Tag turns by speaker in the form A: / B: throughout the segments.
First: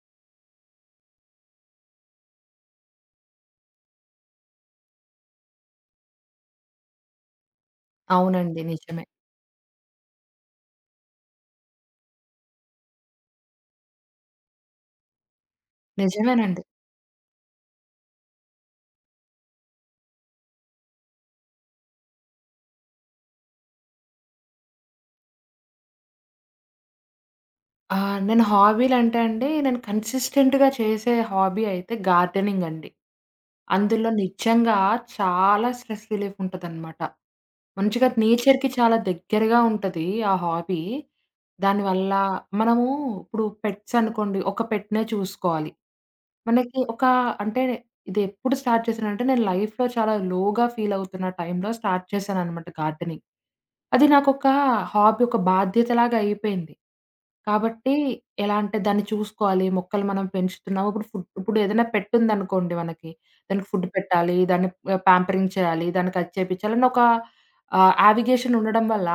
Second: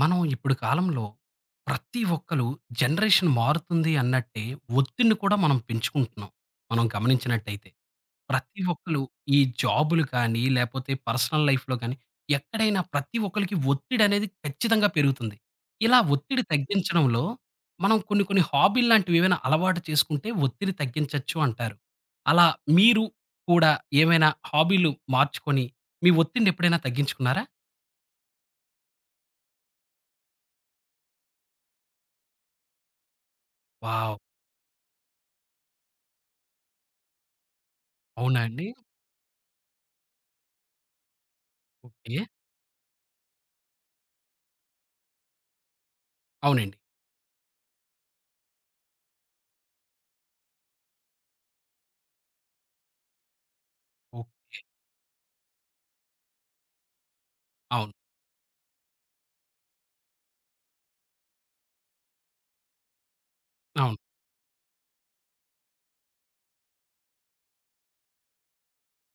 A: మనం ఇప్పుడు కాలంలో ప్రతి ఒక్కళు జనరేషన్‌ మారుతుంది అన్నట్టే ఒత్తిడిని కూడా మనం పెంచుకుంటున్నాం మనం గమనించినట్టయితే.
B: అవునండి.
A: ప్రతి ఒక్కళు
B: నిజమే.
A: ఈ జాబులు కానీ లేపోతే, పర్సనల్ లైఫ్‌లో కాని, ఎక్కడైనా ప్రతి ఒక్కళకి ఒత్తిడనేది ఖచ్చితంగా పెరుగుతుంది. ఇలా ఒత్తిడి
B: నిజమేనండి.
A: తగ్గించడంలో, మనం కొన్ని కొన్ని హాబీల్లాంటివి ఏవైనా అలవాటు చేసుకుంటే ఒత్తిడి తగ్గించొచ్చు అంటారు. అలా మీరు కూడా ఏమైనా హాబీలు మార్చుకొని, మీ ఒత్తిడిని ఎప్పుడైనా తగ్గించుకున్నారా?
B: ఆ! నేను హాబీలంటే అండి నేను కన్సిస్టెంట్‌గా చేసే హాబీ అయితే గార్డెనింగ్ అండి. అందులో
A: వావ్!
B: నిజంగా చాలా స్ట్రెస్ రిలీఫ్ ఉంటదనమాట. మంచిగా
A: అవునా అండి.
B: నేచర్‌కి చాలా దగ్గరగా ఉంటది ఆ హాబీ. దానివల్ల
A: ఓకే.
B: మనము ఇప్పుడు పెట్స్ అనుకోండి ఒక పెట్‌నే చూసుకోవాలి.
A: అవునండి.
B: మనకి ఒకా అంటే, ఇదెప్పుడు స్టార్ట్ చేశానంటే నేను లైఫ్‌లో చాలా లోగా ఫీలవుతున్న టైమ్‌లో స్టార్ట్ చేశాననమాట గార్డెనింగ్. అది నాకొక
A: ఓకే.
B: హాబీ ఒక బాధ్యతలాగా అయిపోయింది.
A: అవును.
B: కాబట్టి, ఎలా అంటే దాన్ని చూసుకోవాలి మొక్కలు మనం పెంచుతున్నాము. ఇప్పుడు ఫుడ్ ఇప్పుడు ఏదన్నా పెట్ ఉందనుకోండి మనకి దానికి ఫుడ్
A: అవును.
B: పెట్టాలి, దాన్ని ఆ! ప్యాంపరింగ్ చేయాలి, దాన్ని కచ్ చేపించాలని ఒకా ఆహ్, యావిగేషన్ ఉండడం వల్ల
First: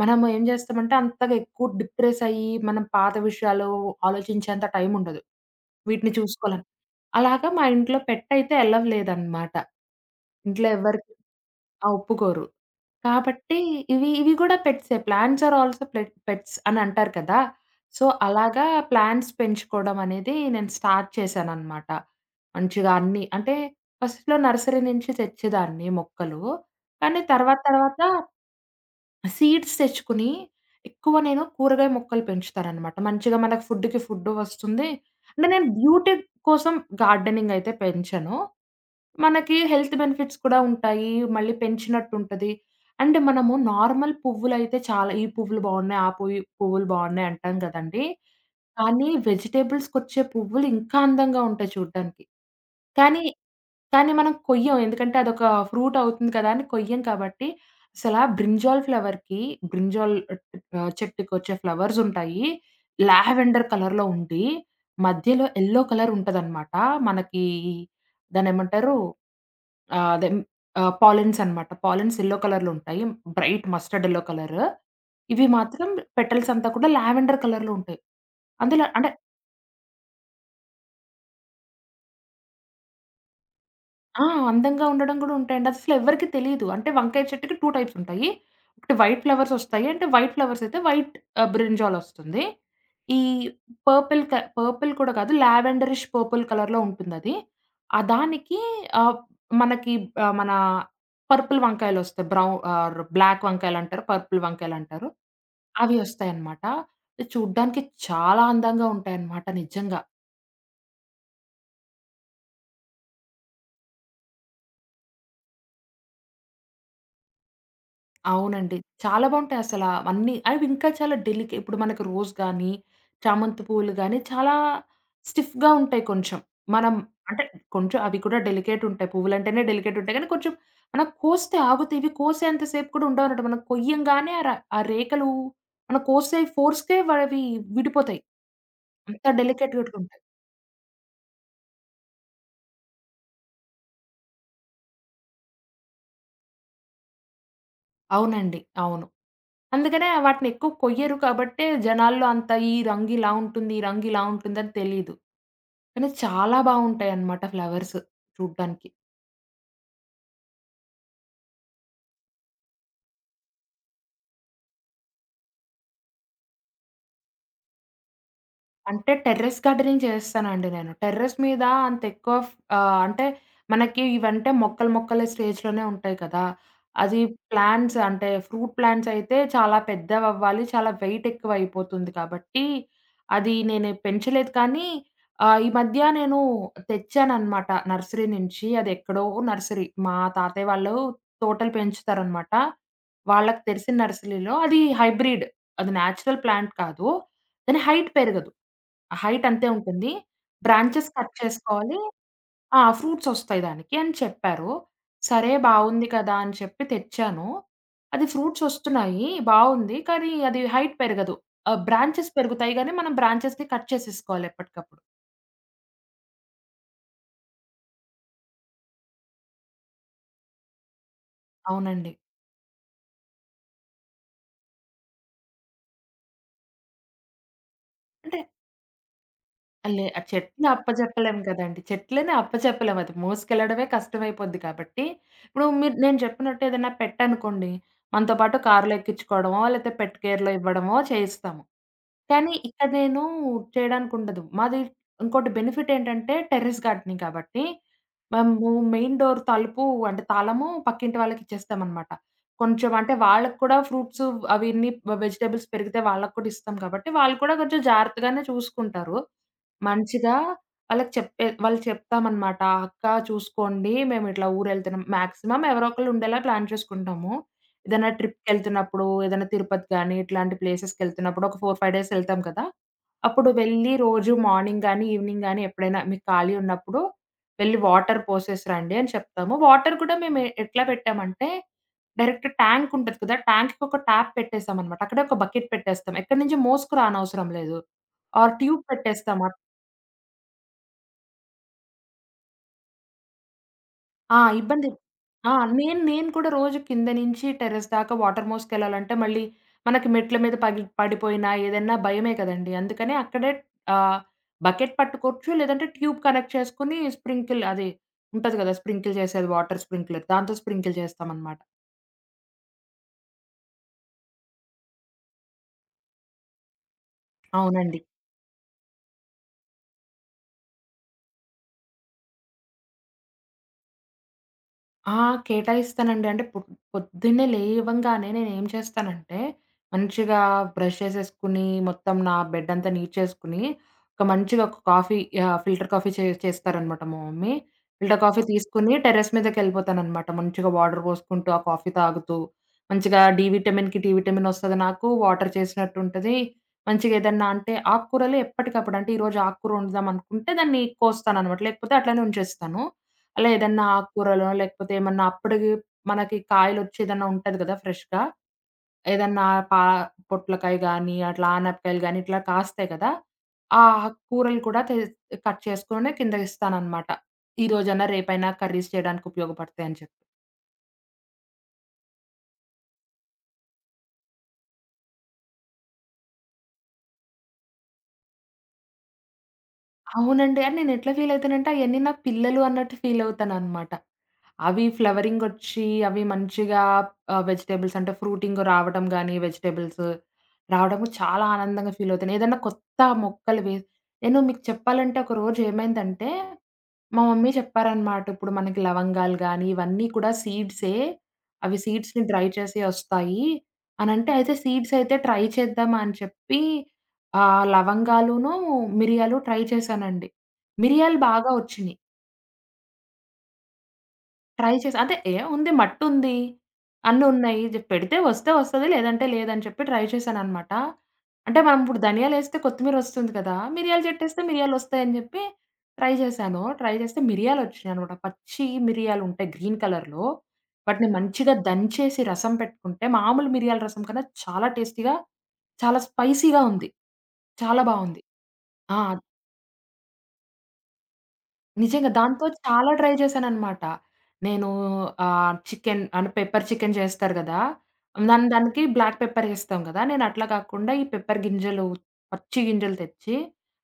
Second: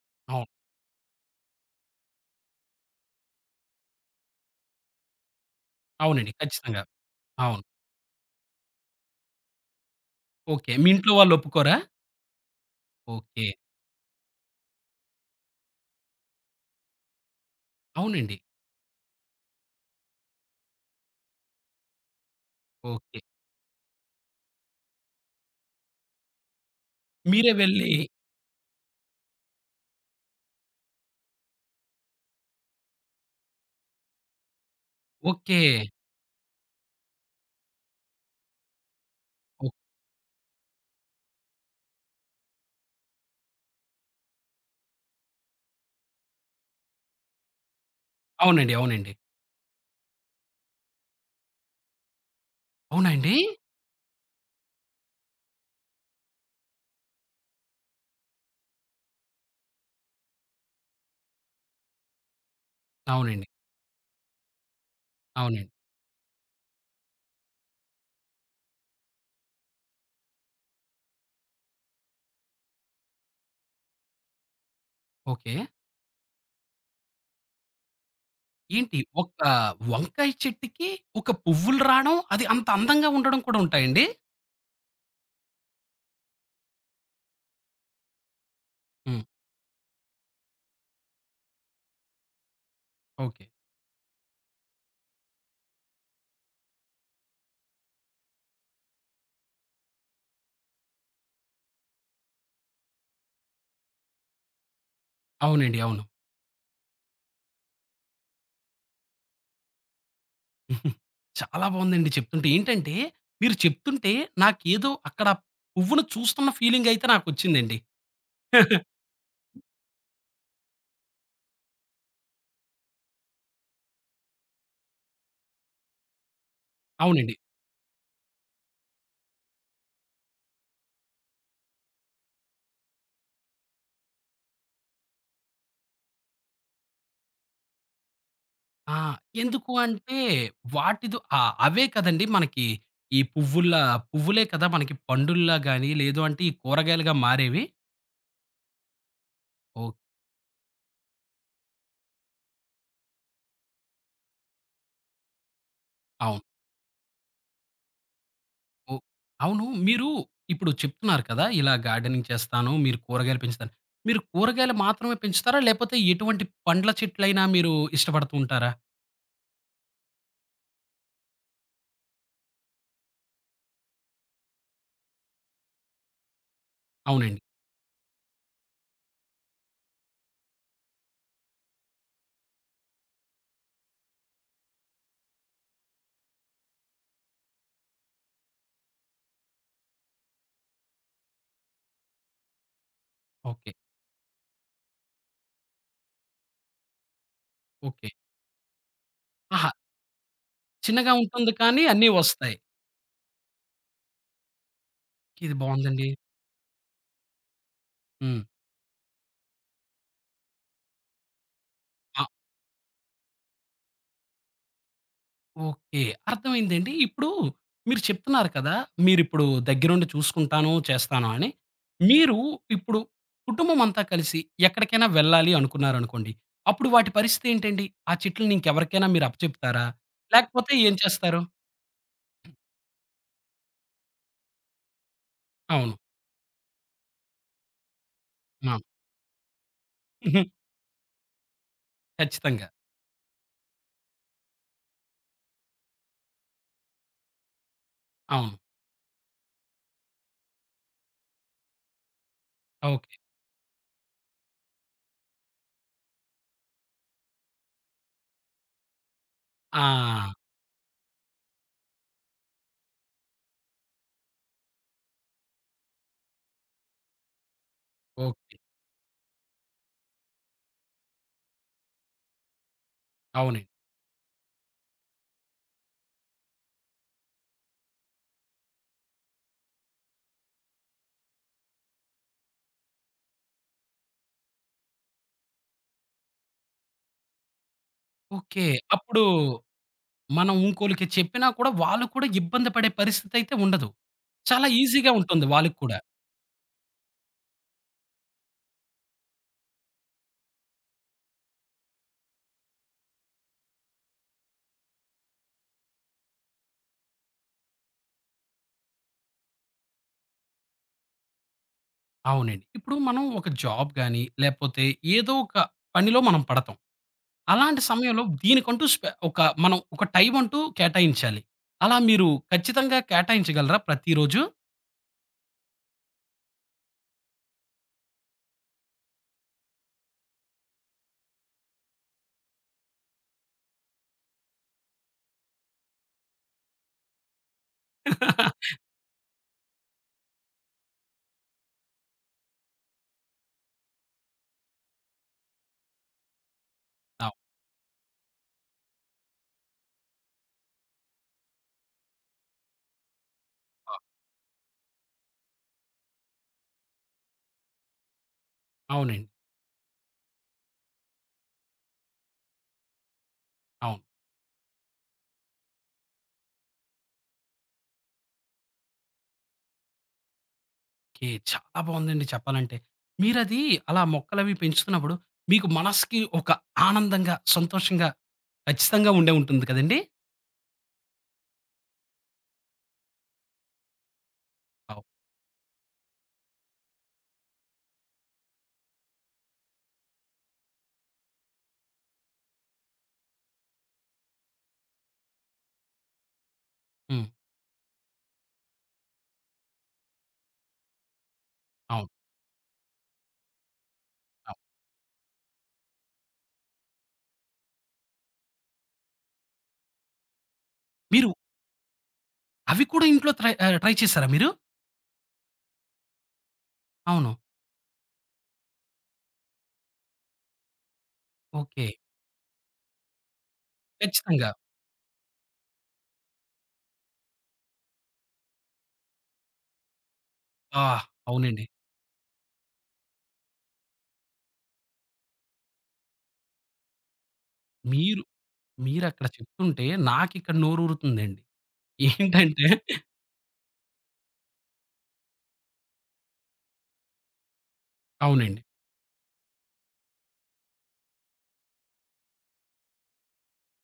B: మనం ఏం
A: అవును.
B: జేస్తామంటే అంతగా ఎక్కువ డిప్రెసయి మనం పాత విషయాలు ఆలోచించేంత టైమ్ ఉండదు వీటిని
A: అవునండి.
B: చూసుకోవాలని.
A: ఖచ్చితంగా.
B: అలాగా మా
A: అవును.
B: ఇంట్లో పెట్ అయితే అలౌ లేదనమాట. ఇంట్లో
A: ఓకే. మీ
B: ఎవ్వరికి
A: ఇంట్లో వాళ్ళు ఒప్పుకోరా?
B: ఆ! ఒప్పుకోరు.
A: ఓకే.
B: కాబట్టి ఇవి ఇవి గూడా పెట్సే. ప్లాంట్స్ ఆర్ ఆల్సో పె పెట్స్ అని అంటారు కదా! సో
A: అవునండి.
B: అలాగా ప్లాంట్స్ పెంచుకోవడం అనేది నేను స్టార్ట్ చేశాననమాట మంచిగా
A: ఓకే.
B: అన్నీ. అంటే, ఫస్ట్‌లో నర్సరీ నుంచి తెచ్చేదాన్ని మొక్కలు. కానీ
A: మీరే
B: తర్వాత
A: వెళ్ళి
B: తర్వాత, ఆ సీడ్స్ తెచ్చుకొని ఎక్కువ నేను కూరగాయ మొక్కలు పెంచుతాననమాట. మంచిగా మనకు ఫుడ్‌కి ఫుడ్డు వస్తుంది. అంటే, నేను
A: ఓకే.
B: బ్యూటీ కోసం గార్డెనింగ్ అయితే పెంచను. మనకి
A: ఓక్
B: హెల్త్ బెనిఫిట్స్ కూడా ఉంటాయి, మళ్ళీ పెంచినట్టుంటది. అంటే మనము నార్మల్ పువ్వులైతే చాలా ఈ పువ్వులు బావున్నాయి, ఆ పువి పువ్వులు బావున్నాయి అంటాం కదండీ.
A: అవునండి.
B: కానీ,
A: అవునండి.
B: వెజిటబుల్స్‌కొచ్చే పువ్వులు ఇంకా అందంగా ఉంటాయి చూడ్డానికి.
A: అవునా
B: కానీ,
A: అండి.
B: కానీ, మనం కొయ్యం. ఎందుకంటే, అదొక ఫ్రూట్ అవుతుంది కదా! అని కొయ్యం కాబట్టి, అసలా బ్రింజాల్ ఫ్లవర్‌కి బ్రింజాల్ ఆహ్, చెట్టుకొచ్చే ఫ్లవర్స్ ఉంటాయి
A: అవునండి.
B: లావెండర్ కలర్‌లో ఉండి, మధ్యలో
A: అవునండి.
B: ఎల్లో కలర్ ఉంటదనమాట. మనకీ దాన్నేమంటారు, ఆహ్, అదే ఆహ్, పాలిన్స్ అనమాట. పాలిన్స్ ఎల్లో కలర్‌లో ఉంటాయి. Bright mustard yellow colour. ఇవి
A: ఓకే.
B: మాత్రం పెటల్స్ అంతా కూడా లావెండర్ కలర్‌లో ఉంటాయి. అందులో
A: ఏంటి
B: అంటే
A: ఒక్క వంకాయ చెట్టికి ఒక పువ్వులు రాడం అది అంత అందంగా ఉండడం కూడా ఉంటాయండి?
B: ఆ! అందంగా ఉండడం కూడా ఉంటాయండి. అస్సలు ఎవ్వరికీ తెలీదు. అంటే, వంకాయ చెట్టుకి 2 టైప్స్ ఉంటాయి. ఒకటి, వైట్
A: హ్మ్.
B: ఫ్లవర్స్ ఒస్తాయి. అంటే, వైట్ ఫ్లవర్స్ అయితే వైట్ ఆ! బ్రింజాల్ ఒస్తుంది. ఈ
A: ఓకే.
B: పర్పుల్‌ క పర్పుల్ కూడా కాదు లావెండరిష్ పర్పుల్ కలర్‌లో ఉంటుందది. ఆహ్, దానికి ఆహ్, మనకి ఆహ్, మనా పర్పుల్ వంకాయలొస్తయి. బ్రౌ ఆర్ బ్లాక్ వంకాయలంటారు, పర్పుల్ వంకాయలంటారు,
A: అవునండి.
B: అవి
A: అవును.
B: ఒస్తాయనమాట. అది చూడ్డానికి చాలా అందంగా ఉంటాయనమాట నిజంగా.
A: చాలా బాగుందండి చెప్తుంటే. ఏంటంటే! మీరు చెప్తుంటే నాకేదో అక్కడ పువ్వును చూస్తున్న ఫీలింగయితే నాకొచ్చిందండి.
B: అవునండి. చాలా బావుంటాయి అసలా అన్నీ. అవి ఇంకా చాలా డెలికె ఇప్పుడు మనకు రోజ్ గాని, చామంతి పూలు గాని, చాలా స్టిఫ్‌గా ఉంటాయి కొంచెం. మనం
A: అవునండి.
B: అంటే, కొంచెం అవి కూడా డెలికేటుంటాయి. పువ్వులంటేనే డెలికేటుంటాయి. కానీ, కొంచెం మనం కోస్తే ఆగుతే ఇవి, కోసేంత సేపు కూడా ఉండవనమాట. మనం కొయ్యంగానే ఆ ర ఆ రేఖలు, మన కోసే ఫోర్స్‌కే వ అవి విడిపోతాయి.
A: ఆ!
B: అంత
A: ఎందుకు
B: డెలికేటెడ్‌గా
A: అంటే,
B: ఉంటాయి.
A: వాటిదో ఆహ్, అవే కదండీ! మనకి ఈ పువ్వుల్లా పువ్వులే కదా! మనకి పండుల్లా గాని, లేదు అంటే, ఈ కూరగాయలుగా మారేవి?
B: అవునండి. అవును.
A: ఓహ్!
B: అందుకనే వాటినెక్కువ కొయ్యరు కాబట్టే, జనాల్లో అంత ఈ రంగు ఇలా ఉంటుంది, ఈ రంగు ఇలా ఉంటుందని తెలీదు. కానీ,
A: అవును.
B: చాలా బావుంటాయన్నమాట ఫ్లవర్స్ చూడ్డానికి.
A: ఓహ్! అవును. మీరు ఇప్పుడు చెప్తున్నారు కదా! ఇలా గార్డెనింగ్ చేస్తాను, మీరు కూరగాయలు పెంచుతాను. మీరు కూరగాయలు మాత్రమే పెంచుతారా? లేకపోతే, ఎటువంటి పండ్ల చెట్లైనా మీరు ఇష్టపడుతూ ఉంటారా?
B: అంటే, టెర్రెస్ గార్డెనింగ్ చేస్తానండి నేను. టెర్రెస్ మీద అంతెక్కువ ఫ్ ఆహ్, అంటే, మనకి ఇవంటే మొక్కలు, మొక్కల స్టేజ్‌లోనే ఉంటాయి కదా! అది
A: అవునండి.
B: ప్లాంట్స్ అంటే, ఫ్రూట్ ప్లాంట్సయితే చాలా పెద్దవవ్వాలి, చాలా వెయిట్ ఎక్కువయిపోతుంది కాబట్టి, అది నేనే పెంచలేదు. కానీ, ఆ! ఈ మధ్య నేను తెచ్చాననమాట నర్సరీ నుంచి అది ఎక్కడో నర్సరీ. మా తాతయ్య వాళ్ళు తోటలు పెంచుతారనమాట. వాళ్ళకి
A: ఓకే.
B: తెలిసిన నర్సరీలో అది హైబ్రిడ్. అది నేచురల్ ప్లాంట్ కాదు. కానీ, హైట్
A: ఓకే.
B: పెరగదు. హైట్ అంతే
A: ఆహా!
B: ఉంటుంది. బ్రాంచెస్
A: చిన్నగా
B: కట్
A: ఉంటుంది కానీ,
B: చేసుకోవాలి.
A: అన్నీ వస్తాయి.
B: ఆ! "ఫ్రూట్సొస్తాయి. దానికి" అని చెప్పారు. సరే
A: ఇది
B: బావుంది
A: బావుందండి.
B: కదా! అని చెప్పి తెచ్చాను. అది
A: హ్మ్.
B: ఫ్రూట్సొస్తున్నాయి, బావుంది. కానీ, అది హైట్ పెరగదు. ఆహ్,
A: ఆ!
B: బ్రాంచెస్ పెరుగుతాయి గానీ, మనం బ్రాంచెస్‌ని కట్ చేసేసుకోవాలి ఎప్పటికప్పుడు.
A: ఓకే. అర్థమైందండి. ఇప్పుడు మీరు చెప్తున్నారు కదా! మీరిప్పుడు దగ్గరుండి చూసుకుంటాను, చేస్తాను అని.
B: అవునండి.
A: మీరు ఇప్పుడు కుటుంబమంతా కలిసి ఎక్కడికైనా వెళ్ళాలి అనుకున్నారనుకోండి, అప్పుడు వాటి పరిస్థితి ఏంటండి? ఆ
B: అంటే
A: చెట్లని ఇంక ఎవరికైనా మీరు అప్పచెప్తారా?
B: ఆ! లే ఆ చెట్టుని
A: లేకపోతే,
B: అప్ప
A: ఏం చేస్తారు?
B: జెప్పలేము కదండీ! చెట్లని అప్ప చెప్పలేం అది మోసుకెళ్ళడమే కష్టమైపోద్ది. కాబట్టి, ఇప్పుడు మీరు
A: అవును.
B: నేను జెప్పినట్టు ఏదైనా పెట్ అనుకోండి, మనతో పాటు
A: ఆ!
B: కార్లో ఎక్కించుకోవడమో లేపోతే, పెట్ కేర్‌లో
A: హుహు.
B: ఇవ్వడమో చేయిస్తాము. కానీ,
A: ఖచ్చితంగా.
B: ఇక్కడా నేను చేయడానికుండదు. మాది ఇంకోటి బెనిఫిటేంటంటే టెర్రస్ గార్డెనింగ్. కాబట్టి,
A: అవును.
B: మేము మెయిన్ డోర్ తలుపు అంటే, తాళము పక్కింటి వాళ్ళకిచ్చేస్తామనమాట. కొంచెం అంటే,
A: ఓకే.
B: వాళ్ళకి కూడా ఫ్రూట్సు అవన్నీ వెజిటబుల్స్ పెరిగితే వాళ్ళకి కూడా ఇస్తాం కాబట్టి, వాళ్ళు కూడా కొంచెం జాగ్రత్తగానే చూసుకుంటారు. మంచిగా
A: ఆ!
B: వాళ్ళకి చెప్పే వాళ్ళకి చెప్తామనమాట, "అక్క చూసుకోండి మేము ఇట్లా ఊరెళ్తున్నాం." మాక్సిమమ్ ఎవరోకళ్ళు ఉండేలా ప్లాన్ చేసుకుంటాము. ఏదైనా
A: ఓకే.
B: ట్రిప్‌కెళ్తున్నప్పుడు ఏదైనా తిరుపతి గానీ, ఇట్లాంటి ప్లేసెస్‌కెళ్తున్నప్పుడు ఒక 4, 5 డేస్ ఎళ్తాం కదా! అప్పుడు
A: అవునే.
B: వెళ్ళి రోజు మార్నింగ్ గానీ, ఈవినింగ్ గానీ ఎప్పుడైనా మీకు ఖాళీ ఉన్నప్పుడు వెళ్లి వాటర్ పోసేసిరాండి అని చెప్తాము. వాటర్ కూడా మేము ఎట్లా పెట్టామంటే, డైరెక్ట్ ట్యాంకుంటది కదా! ట్యాంక్‌కి ఒక ట్యాప్ పెట్టేసామనమాట. అక్కడే ఒక బకెట్ పెట్టేస్తాం. ఎక్కడి నుంచి మోసుకురానవసరం లేదు. ఆ
A: ఓకే.
B: ట్యూబ్
A: అప్పుడు
B: పెట్టేస్తామా
A: మనం ఇంకోళ్ళకి చెప్పినా కూడా వాళ్ళు కూడా ఇబ్బందిపడే పరిస్థితయితే ఉండదు.
B: ఆ!
A: చాలా
B: ఇబ్బంది
A: ఈజీగా ఉంటుంది
B: ఆ!
A: వాళ్ళకి కూడా.
B: నేను నేను కూడా రోజు కింద నుంచి టెర్రస్ దాకా వాటర్ మోసుకెళ్ళాలంటే మళ్ళీ, మనకి మెట్ల మీద పగిలి పడిపోయినా ఏదన్నా భయమే కదండీ! అందుకనే అక్కడే ఆహ్, బకెట్ పట్టుకోవచ్చు లేదంటే, ట్యూబ్ కనెక్ట్ చేసుకొని స్ప్రింకిల్ అది ఉంటది గదా! స్ప్రింకిల్ జేసేది వాటర్ స్ప్రింక్లర్ దాంతో స్ప్రింకిల్ జేస్తామనమాట.
A: అవునండి. ఇప్పుడు మనం ఒక జాబ్ గాని లేపోతే ఏదో ఒక పనిలో మనం పడతాం. అలాంటి
B: అవునండి.
A: సమయంలో దీనికంటూ స్పె ఒక మనం ఒక టైం అంటూ కేటాయించాలి. అలా మీరు ఖచ్చితంగా కేటాయించగలరా ప్రతిరోజు?
B: ఆ! కేటాయిస్తానండి. అంటే పొద్ పొద్దున్నే లేవంగానే నేనేం చేస్తానంటే, మంచిగా బ్రష్ చేసేసుకొని, మొత్తం నా బెడ్డంతా నీట్ చేసుకొని ఒక మంచిగా ఒక కాఫీ ఆహ్, ఫిల్టర్ కాఫీ చే చేస్తారనమాట మా మమ్మీ. ఫిల్టర్ కాఫీ తీసుకొని టెర్రస్ మీదకెళ్ళిపోతాననమాట. మంచిగా వాటర్ బోసుకుంటూ, ఆ కాఫీ తాగుతూ, మంచిగా డీ విటమిన్‌కి డీ విటమిన్‌ ఒస్తది నాకు, వాటర్ చేసినట్టు ఉంటది.
A: అవు
B: మంచిగేదన్నా అంటే ఆక్కూరలు ఎప్పటికప్పుడు అంటే, ఈరోజు ఆకుకూర ఒండుదామనుకుంటే దాన్ని కోస్తాననమాట, లేకపోతే అట్లనే ఉంచేస్తాను. అలా ఏదన్నా
A: ఆ!
B: ఆక్కూరలో లేకపోతే ఏమన్నా అప్పడికి మనకి కాయలొచ్చి ఏదన్నా ఉంటది గదా! ఫ్రెష్‌గా.
A: అవునండి.
B: ఏదన్నా పా పొట్లకాయ గానీ, అట్లా ఆనపకాయలు గానీ, ఇట్లా కాస్తాయి గదా! ఆ
A: అవును.
B: ఆక్కూరలు కూడా తె కట్ చేసుకొనే కిందకిస్తాననమాట. ఈరోజన్నా రేపైనా కర్రీస్ చేయడానికి ఉపయోగపడతాయని చెప్పి.
A: ఓకే. చాలా బావుందండి చెప్పాలంటే. మీరది అలా మొక్కలవి పెంచుతున్నప్పుడు మీకు మనసుకి ఒక ఆనందంగా, సంతోషంగా, ఖచ్చితంగా ఉండే ఉంటుంది కదండీ?
B: అవునండి. అని నేను ఎట్లా ఫీల్ అయితానంటే అయన్నీ నా పిల్లలు అన్నట్టు ఫీలవుతాననమాట. అవి
A: అవు
B: ఫ్లవరింగ్ ఒచ్చి, అవి మంచిగా ఆహ్, వెజిటబుల్స్ అంటే, ఫ్రూటింగ్ రావటం గానీ వెజిటబుల్స్. రావడము చాలా ఆనందంగా ఫీల్ అవుతాను. ఏదన్నా కొత్త మొక్కలు వేస్ నేను మీకు చెప్పాలంటే ఒక రోజు ఏమైందంటే, మా
A: హ్మ్.
B: మమ్మీ చెప్పారనమాట. "ఇప్పుడు మనకి లవంగాలు గానీ ఇవన్నీ కూడా సీడ్సే. అవి
A: అవును.
B: సీడ్స్‌‌ని డ్రై చేసి ఒస్తాయి" అనంటే అయితే
A: అవు
B: సీడ్స్ అయితే ట్రై చేద్దామా అని చెప్పీ, ఆహ్, లవంగాలూను, మిరియాలు ట్రై చేశానండి. మిరియాలు
A: మీరు
B: బాగా ఒచ్చినీయి.
A: అవి కూడా ఇంట్లో తై ఆహ్, ట్రై చేసారా మీరు?
B: ట్రై చేసి. అదే ఏ! ఉంది మట్టుంది, అన్ని
A: అవును.
B: ఉన్నాయి. జె పెడితే వస్తే వస్తది, లేదంటే లేదని చెప్పి ట్రై చేశాననమాట. అంటే, మనం
A: ఓకే.
B: ఇప్పుడు ధనియాలేస్తే కొత్తిమీరొస్తుంది కదా! మిరియల చెట్టేస్తే
A: ఖచ్చితంగా.
B: మిరియాలోస్తాయని చెప్పి. ట్రై చేశాను. ట్రై చేస్తే మిరియాలు వచ్చేినాయినమాట. పచ్చి మిరియాలు ఉంటాయి గ్రీన్ కలర్‌లో
A: ఆ!
B: వాటిని మంచిగా
A: అవునండి.
B: దంచేసి రసం పెట్టుకుంటే మామూలు మిరియాల రసం కన్నా చాలా టేస్టీగా, చాలా స్పైసీగా ఉంది. చాలా బావుంది.
A: మీరు
B: ఆ!
A: మీరక్కడ చెప్తుంటే నాకిక్కడ నోరుతుందండి.
B: నిజంగా దాంతో
A: ఏంటంటే
B: చాలా ట్రై చేశాననమాట. నేను ఆహ్, చికెన్ అంటే పెప్పర్ చికెన్ చేస్తారు కదా! దాన్
A: అవునండి.
B: దానికి బ్లాక్ పెప్పర్ ఎస్తాం కదా! నేను అట్లా కాకుండా ఈ పెప్పర్ గింజలు, పచ్చి గింజలు తెచ్చి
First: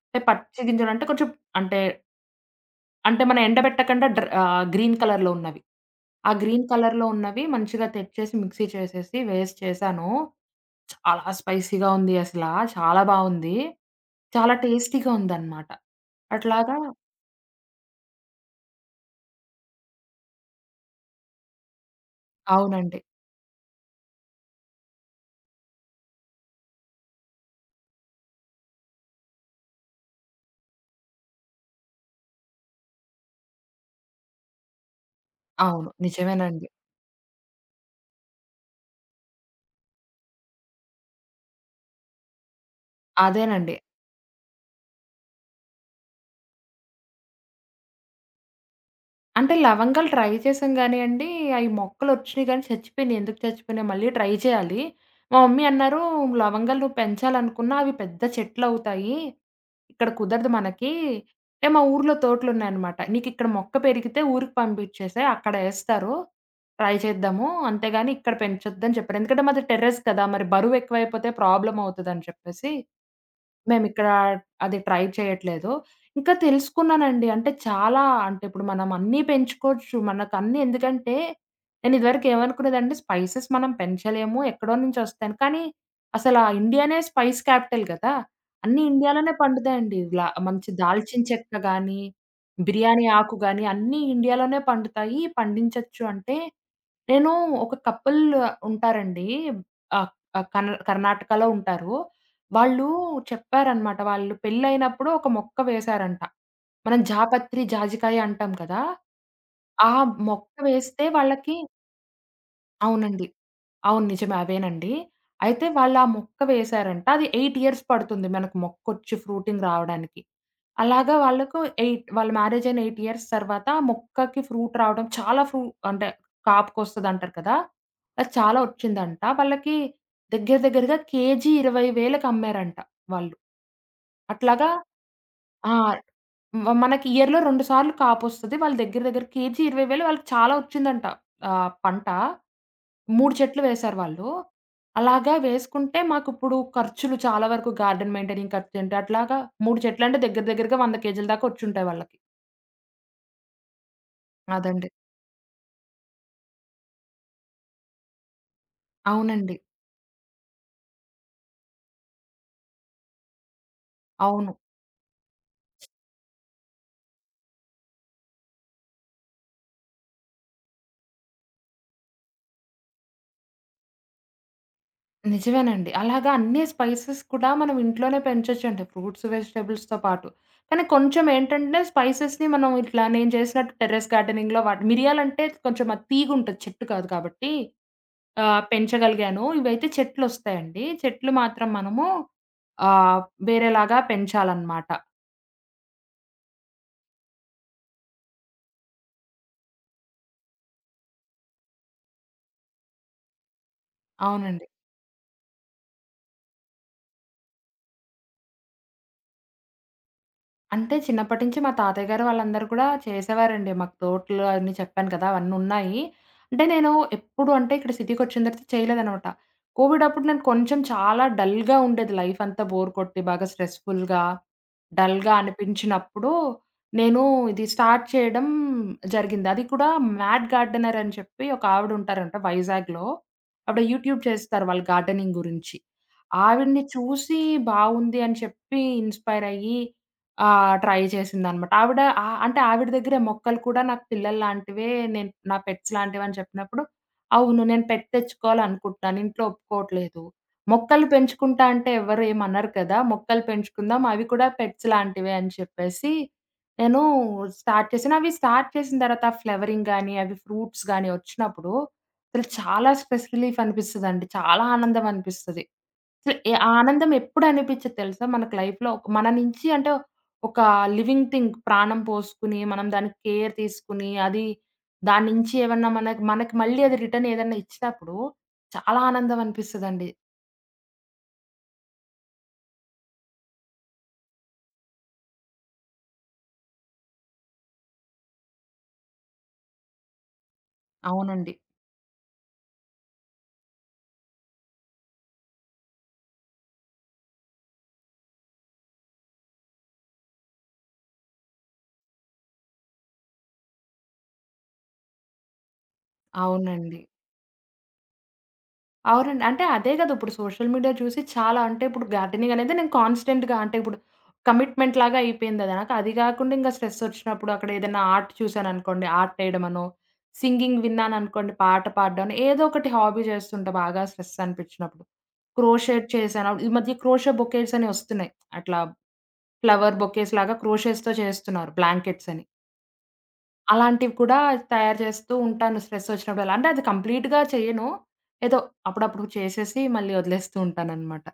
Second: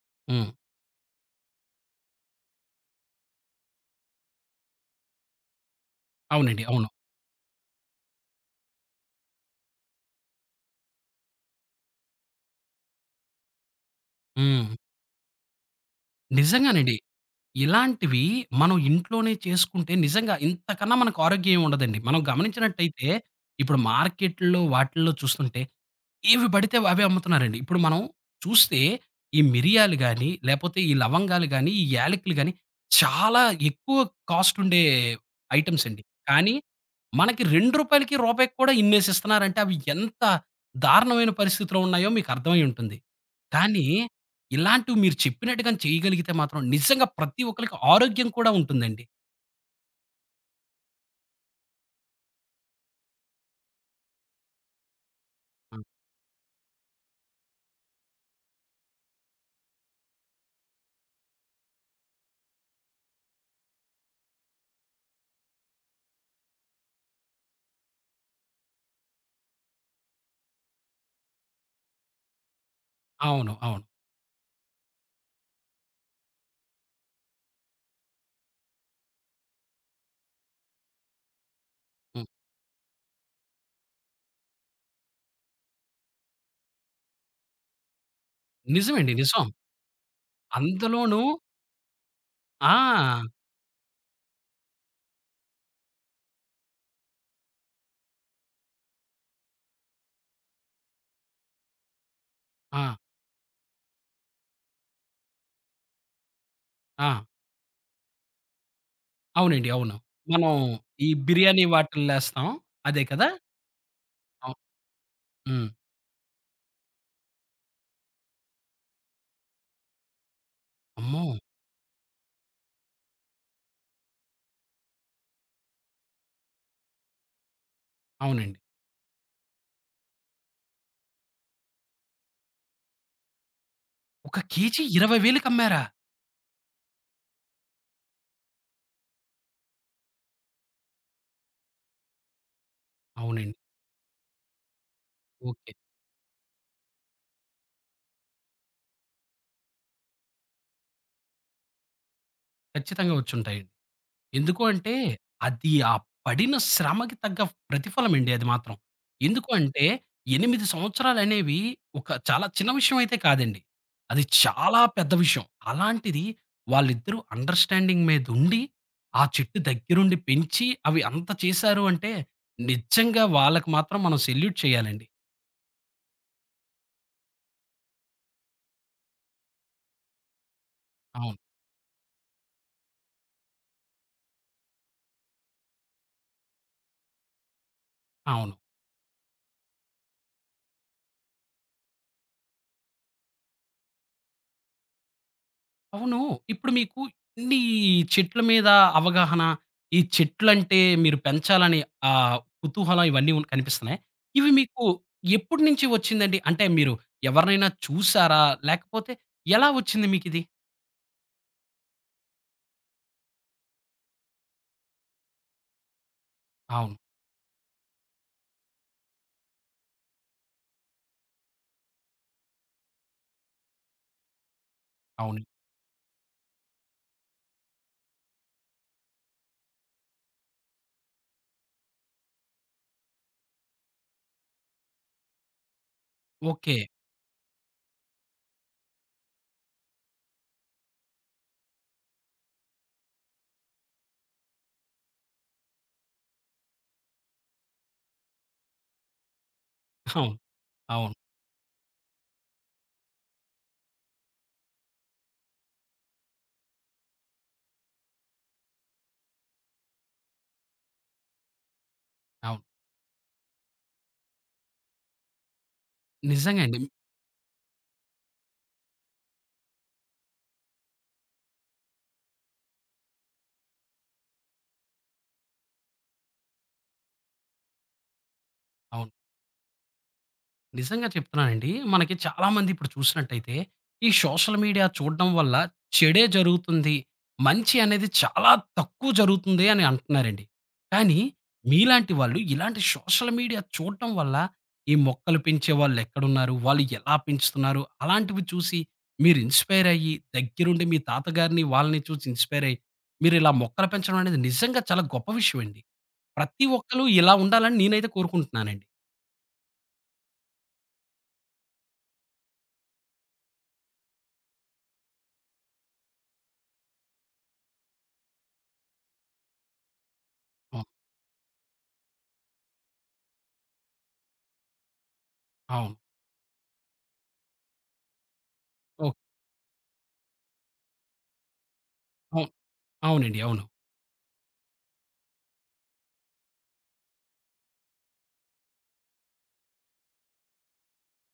B: అంటే
A: హ్మ్.
B: పచ్చిగింజలంటే కొంచెం అంటే అంటే, మనం ఎండబెట్టకుండా డ్ర ఆహ్, గ్రీన్ కలర్‌లో ఉన్నవి. ఆ
A: అవునండి.
B: గ్రీన్
A: అవును.
B: కలర్‌లో ఉన్నవి మంచిగా తెచ్చేసి మిక్సీ చేసేసి వేసి చేశాను, చాలా స్పైసీగా ఉంది అసల, చాలా బావుంది. చాలా
A: హ్మ్.
B: టేస్టీగా ఉందనమాట. అట్లాగా
A: నిజంగానండి. ఇలాంటివి మనం ఇంట్లోనే చేసుకుంటే నిజంగా ఇంతకన్నా మనకారోగ్య ఏముండదండి. మనం
B: అవునండి.
A: గమనించినట్టయితే ఇప్పుడు మార్కెట్‌లో వాటిల్లో చూస్తుంటే. ఏవి పడితే అవే అమ్ముతున్నారండి. ఇప్పుడు మనం చూస్తే ఈ మిరియాలు గాని, లేపోతే ఈ లవంగాలు గాని, ఈ యాలెకులు గాని చాలా ఎక్కువ కాస్ట్ ఉండే ఐటెమ్స్
B: అవును.
A: అండి. కానీ
B: నిజమేనండి.
A: మనకి రూ. 2, రూపాయికి కూడా ఇన్నేసిస్తున్నారంటే అవి ఎంత దారుణమైన పరిస్థితులున్నాయో మీకర్థమై ఉంటుంది.
B: అదేనండి.
A: కానీ ఇలాంటివి మీరు చెప్పినట్టుగాని చేయగలిగితే మాత్రం నిజంగా ప్రతి ఒక్కళ్ళకి ఆరోగ్యం కూడా ఉంటుందండి.
B: అంటే, లవంగాలు ట్రై చేసాం కానియండి. అయి మొక్కలొచ్చినయి గానీ చచ్చిపోయినయి. ఎందుకు చచ్చిపోయినయో, మళ్ళీ ట్రై చేయాలి. మా మమ్మీ
A: హ్మ్.
B: అన్నారు "లవంగాలు నువ్వు పెంచాలనుకున్నా అవి పెద్ద చెట్లవుతాయి. ఇక్కడ కుదరదు మనకి" అంటే, మా ఊర్లో తోటలున్నాయనమాట. "నీకిక్కడ మొక్క పెరిగితే ఊరికి పంపించేసేయి అక్కడేస్తారు. ట్రై చేద్దాము. అంతేగాని ఇక్కడ పెంచొద్దని" చెప్పారు. ఎందుకంటే మాది టెర్రస్ కదా! మరి బరువు ఎక్కువైపోతే ప్రాబ్లమ్ అవుతదని చెప్పేసి.
A: అవును. అవును.
B: మేమిక్కడా అది ట్రై చేయట్లేదు. ఇంకా తెలుసుకున్నానండి. అంటే చాలా, అంటే ఇప్పుడు మనం అన్నీ పెంచుకోవచ్చు. మనకన్నీ ఎందుకంటే, నేను ఇదివరకు
A: హ్మ్.
B: ఏమనుకున్నదంటే, స్పైసెస్ మనం పెంచలేము ఎక్కడో నుంచి వస్తాయని కానీ, అసలా ఇండియానే స్పైస్ క్యాపిటల్ కదా! అన్ని
A: నిజమండి.
B: ఇండియాలోనే
A: నిజం.
B: పండుతాయండి. లా మంచి
A: అందులోనూ
B: దాల్చిన చెక్కగానీ, బిర్యానీ
A: ఆ!
B: ఆకు గాని అన్నీ ఇండియాలోనే పండుతాయి, పండించొచ్చు అంటే, నేనూ ఒక కపుల్ ఉంటారండి. ఆహ్, ఆ కర్ణ్ కర్ణాటకలో ఉంటారు. వాళ్ళూ
A: ఆ!
B: చెప్పారన్నమాట, వాళ్ళు పెళ్ళైనప్పుడు ఒక మొక్క వేశారంట. మనం
A: ఆ!
B: జాపత్రి, జాజికాయ అంటాం కదా!
A: అవునండి.
B: ఆ
A: అవును.
B: మొక్క
A: మనం,
B: వేస్తే
A: ఈ
B: వాళ్ళకి
A: బిర్యానీ వాటిల్లో ఎస్తాం, అదే
B: అవునండి.
A: కదా?
B: అవును. నిజమే.
A: అవును.
B: అవేనండి. అయితే
A: హ్మ్.
B: వాళ్ళు ఆ మొక్క వేశారంట. అది 8 ఇయర్స్ పడుతుంది, మనకు మొక్కొచ్చి ఫ్రూటింగ్ రావడానికి. అలాగా
A: అమ్మో!
B: వాళ్ళకు ఎయిట్ వాళ్ళ మ్యారేజ్ అయిన 8 ఇయర్స్ తర్వాత మొక్కకి ఫ్రూట్ రావడం చాలా ఫ్రూ అంటే, కాపుకొస్తదంటారు కదా! అది
A: అవునండి.
B: చాలా ఒచ్చిందంట. వాళ్ళకి, దెగ్గర దెగ్గరగా కేజీ 20,000కి అమ్మారంట వాళ్ళు.
A: ఒక
B: అట్లాగా
A: కేజీ 20,000కి
B: ఆ!
A: అమ్మారా?
B: మ మనకి ఇయర్‌లో 2 సార్లు కాపొస్తది. వాళ్ళ దెగ్గర దెగ్గర కేజీ 20,000 వాళ్ళకి చాలా ఒచ్చిందంట. ఆహ్, పంట. 3
A: అవునండి.
B: చెట్లు వేేశారు వాళ్ళు. అలాగా
A: ఓకే.
B: వేసుకుంటే మాకు ఇప్పుడు ఖర్చులు చాలా వరకు గార్డెన్ మెయింటైనింగ్ ఖర్చు అంటే అట్లాగా, 3 చెట్లంటే దెగ్గర దెగ్గరగా 100 కేజీల దాకొచ్చుంటాయి వాళ్ళకి.
A: ఖచ్చితంగా వచ్చుంటాయి. ఎందుకు
B: అదండి.
A: అంటే, అది ఆ పడిన శ్రమకి తగ్గ ప్రతిఫలం అండి అది మాత్రం. ఎందుకు
B: అవునండి.
A: అంటే, 8 సంవత్సరాలనేవి ఒక చాలా చిన్న విషయం అయితే కాదండి. అది
B: అవును.
A: చాలా పెద్ద విషయం. అలాంటిది వాళ్ళిద్దరూ అండర్‌స్టాడింగ్ మీదుండి, ఆ చెట్టు దగ్గరుండి పెంచి, అవి అంత చేశారు అంటే నిజంగా వాళ్ళకి మాత్రం మనం సెల్యూట్ చేయాలండి.
B: నిజమేనండి. అలాగా అన్ని స్పైసెస్ కూడా మనం ఇంట్లోనే పెంచొచ్చండి. ఫ్రూట్స్, వెజిటబుల్స్‌తో పాటు. కానీ కొంచెం
A: అవును.
B: ఏంటంటే స్పైసెస్‌ని మనం ఇట్లా నేను చేసినట్టు టెర్రెస్ గార్డెనింగ్‌లో వాట మిరియాలంటే కొంచెం అది తీగుంటది చెట్టు కాదు కాబట్టి,
A: అవును.
B: ఆహ్, పెంచగలిగాను. ఇవైతే చెట్లొస్తాయండి. చెట్లు మాత్రం మనము ఆహ్, వేరేలాగా పెంచాలనమాట.
A: అవును. ఇప్పుడు మీకు ఎన్ని చెట్ల మీద అవగాహన, ఈ చెట్లంటే మీరు పెంచాలని ఆ కుతహలం ఇవన్నీ కనిపిస్తున్నాయా, ఇవి
B: అవునండి.
A: మీకు ఎప్పటి నుంచి వచ్చిందండి? అంటే, మీరు ఎవరినైనా చూసారా? లేకపోతే ఎలా వచ్చింది మీకిది?
B: అంటే, చిన్నప్పటి నుంచి మా తాతయ్యగారు వాళ్ళందరూ కూడా చేసేవారండి. మాకు తోట్లు అన్నీ చెప్పాను కదా! అవన్నీ ఉన్నాయి. అంటే, నేను
A: అవును.
B: ఎప్పుడు అంటే ఇక్కడ సిటీకొచ్చిన తర్వాత చేయలేదనమాట. కోవిడప్పుడు నేను కొంచెం చాలా డల్‌గా ఉండేది లైఫంతా బోర్ కొట్టి బాగా స్ట్రెస్‌ఫుల్‌గా, డల్‌గా
A: అవును.
B: అనిపించినప్పుడు నేను ఇది స్టార్ట్ చేయడం జరిగింది. అది కూడా మ్యాట్ గార్డెనర్ అని చెప్పి ఒకావిడ ఉంటారంట వైజాగ్‌లో. ఆవిడ యూట్యూబ్ చేస్తారు వాళ్ళు గార్డెనింగ్ గురించి. ఆవిడ్ని
A: ఓకే.
B: చూసి బావుంది అని చెప్పి ఇన్స్‌పైర్ అయ్యి. ఆహ్, ట్రై చేసిందనమాట. ఆవిడ ఆహ్, అంటే ఆవిడ దగ్గరె, "మొక్కలు కూడా నాకు పిల్లలు లాంటివే నేను నా పెట్స్ లాంటివని" చెప్పినప్పుడు, అవును. నేను పెట్ తెచ్చుకోవాలనుకుంటున్నాను. ఇంట్లో ఒప్పుకోవట్లేదు.
A: అవును,
B: మొక్కలు
A: అవును.
B: పెంచుకుంటా అంటే, ఎవ్వరు ఏమనరు కదా! మొక్కలు పెంచుకుందాం అవి కూడా పెట్స్ లాంటివే అని చెప్పేసి, నేను స్టార్ట్ చేశాను. అవి స్టార్ట్ చేసిన తర్వాత ఫ్లవరింగ్ గాని, అవి ఫ్రూట్స్ గాని వచ్చినప్పుడు అసలు
A: అవును.
B: చాలా స్ట్రెస్‌ రిలీఫ్ అనిపిస్తదండి. చాలా ఆనందం అనిపిస్తది. అసలు
A: నిజంగా అండి.
B: ఆనందం ఎప్పుడ అనిపించద్ది తెలుసా? మనకు లైఫ్‌లో మన నుంచి అంటే ఒక లివింగ్ థింగ్ ప్రాణం పోసుకొని మనం దానికి కేర్ తీసుకొని అది దాని నుంచి ఏమన్నా మన, మనకి మళ్ళీ అది రిటర్న్ ఏదన్నా ఇచ్చినప్పుడు చాలా
A: అవును.
B: ఆనందం అనిపిస్తదండి.
A: నిజంగా చెప్తున్నానండి. మనకి చాలామంది ఇప్పుడు చూసినట్టయితే. "ఈ సోషల్ మీడియా చూడడం వల్ల చెడే జరుగుతుంది. మంచి అనేది చాలా తక్కువ జరుగుతుంది." అని అంటున్నారండి. కానీ
B: అవునండి.
A: మీలాంటి వాళ్ళు ఇలాంటి సోషల్ మీడియా చూడటం వల్ల ఈ మొక్కలు పెంచే వాళ్ళెక్కడున్నారు? వాళ్ళు ఎలా పెంచుతున్నారు? అలాంటివి చూసి మీరు ఇన్స్పైర్ అయ్యి దగ్గరుండి మీ తాతగారిని వాళ్ళని చూసి ఇన్స్పైర్ అయ్యి. మీరిలా మొక్కలు పెంచడం అనేది నిజంగా చాలా గొప్ప విషయండి. ప్రతి
B: అవునండి.
A: ఒక్కళు ఇలా ఉండాలని నేనైతే కోరుకుంటున్నానండి.
B: అవునండి. అంటే అదే గదా! ఇప్పుడు సోషల్ మీడియా చూసి చాలా అంటే ఇప్పుడు గార్డెనింగనేది నేను కాన్స్టెంట్‌గా అంటే ఇప్పుడు కమిట్మెంట్‌లాగా అయిపోయిందది నాకు. అది గాకుండా ఇంగ స్ట్రెస్సొచ్చినప్పుడు అక్కడ ఏదైనా ఆర్ట్ చూసాననుకోండి ఆర్టేయడమనో. సింగింగ్
A: అవును.
B: విన్నాననుకోండి పాట పాడడం అని ఏదో ఒకటి హాబీ చేస్తుంటా బాగా స్ట్రెస్సనిపిచినప్పుడు.
A: అవును.
B: క్రోషేడ్ చేశాను. ఆహ్, ఈ మధ్య క్రోషే బొకేట్స్ అని వస్తున్నాయి. అట్లా.
A: ఓహ్!
B: ఫ్లవర్ బొకేస్‌లాగా క్రోషెస్‌తో చేస్తున్నారు బ్లాంకెట్సని.
A: ఓహ్! అవునండి. అవును.
B: అలాంటివి కూడా తయారు చేస్తూ ఉంటాను స్ట్రెస్సొచ్చినప్పుడల్ల. అంటే అది కంప్లీట్‌‌గా చెయను. ఏదో అప్పుడప్పుడుకి చేసేసి మళ్ళీ వదిలేస్తూ ఉంటాననమాట.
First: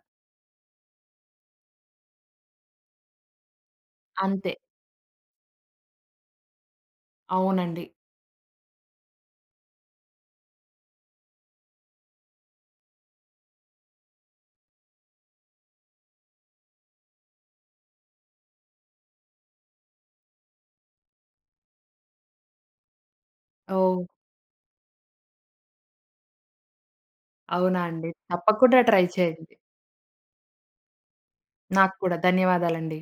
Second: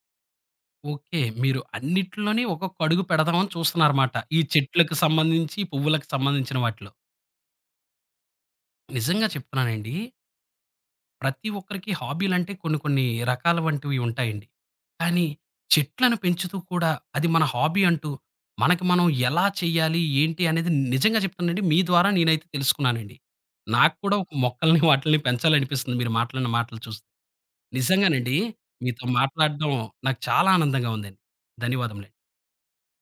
A: ఓకే. మీరు అన్నిటిలోని ఒకొక్క అడుగు పెడదామని చూస్తున్నారమాట. ఈ
B: అంతే.
A: చెట్లకు సంబంధించి పువ్వులకు సంబంధించిన వాటిలో.
B: అవునండి.
A: నిజంగా చెప్తున్నానండి ప్రతి ఒక్కరికి హాబీలంటే కొన్ని కొన్ని రకాల వంటివి ఉంటాయండి. కానీ. చెట్లను పెంచుతూ కూడా అది మన హాబీ అంటూ. మనకి మనం ఎలా చేయాలి? ఏంటి? అనేది నిజంగా చెప్తానండి. మీ ద్వారా నేనైతే తెలుసుకున్నానండి. నాకు
B: ఓహ్!
A: కూడా ఒక మొక్కల్ని వాటిల్ని పెంచాలనిపిస్తుంది. మీరు మాట్లాడిన మాటలు చూస్తే.
B: అవునా! అండి.
A: నిజంగానండి.
B: తప్పకుండా ట్రై
A: మీతో
B: చేయండి.
A: మాట్లాడడం నాకు చాలా ఆనందంగా ఉందండి.
B: నాకు
A: ధన్యవాదములండి.
B: కూడా ధన్యవాదాలండి.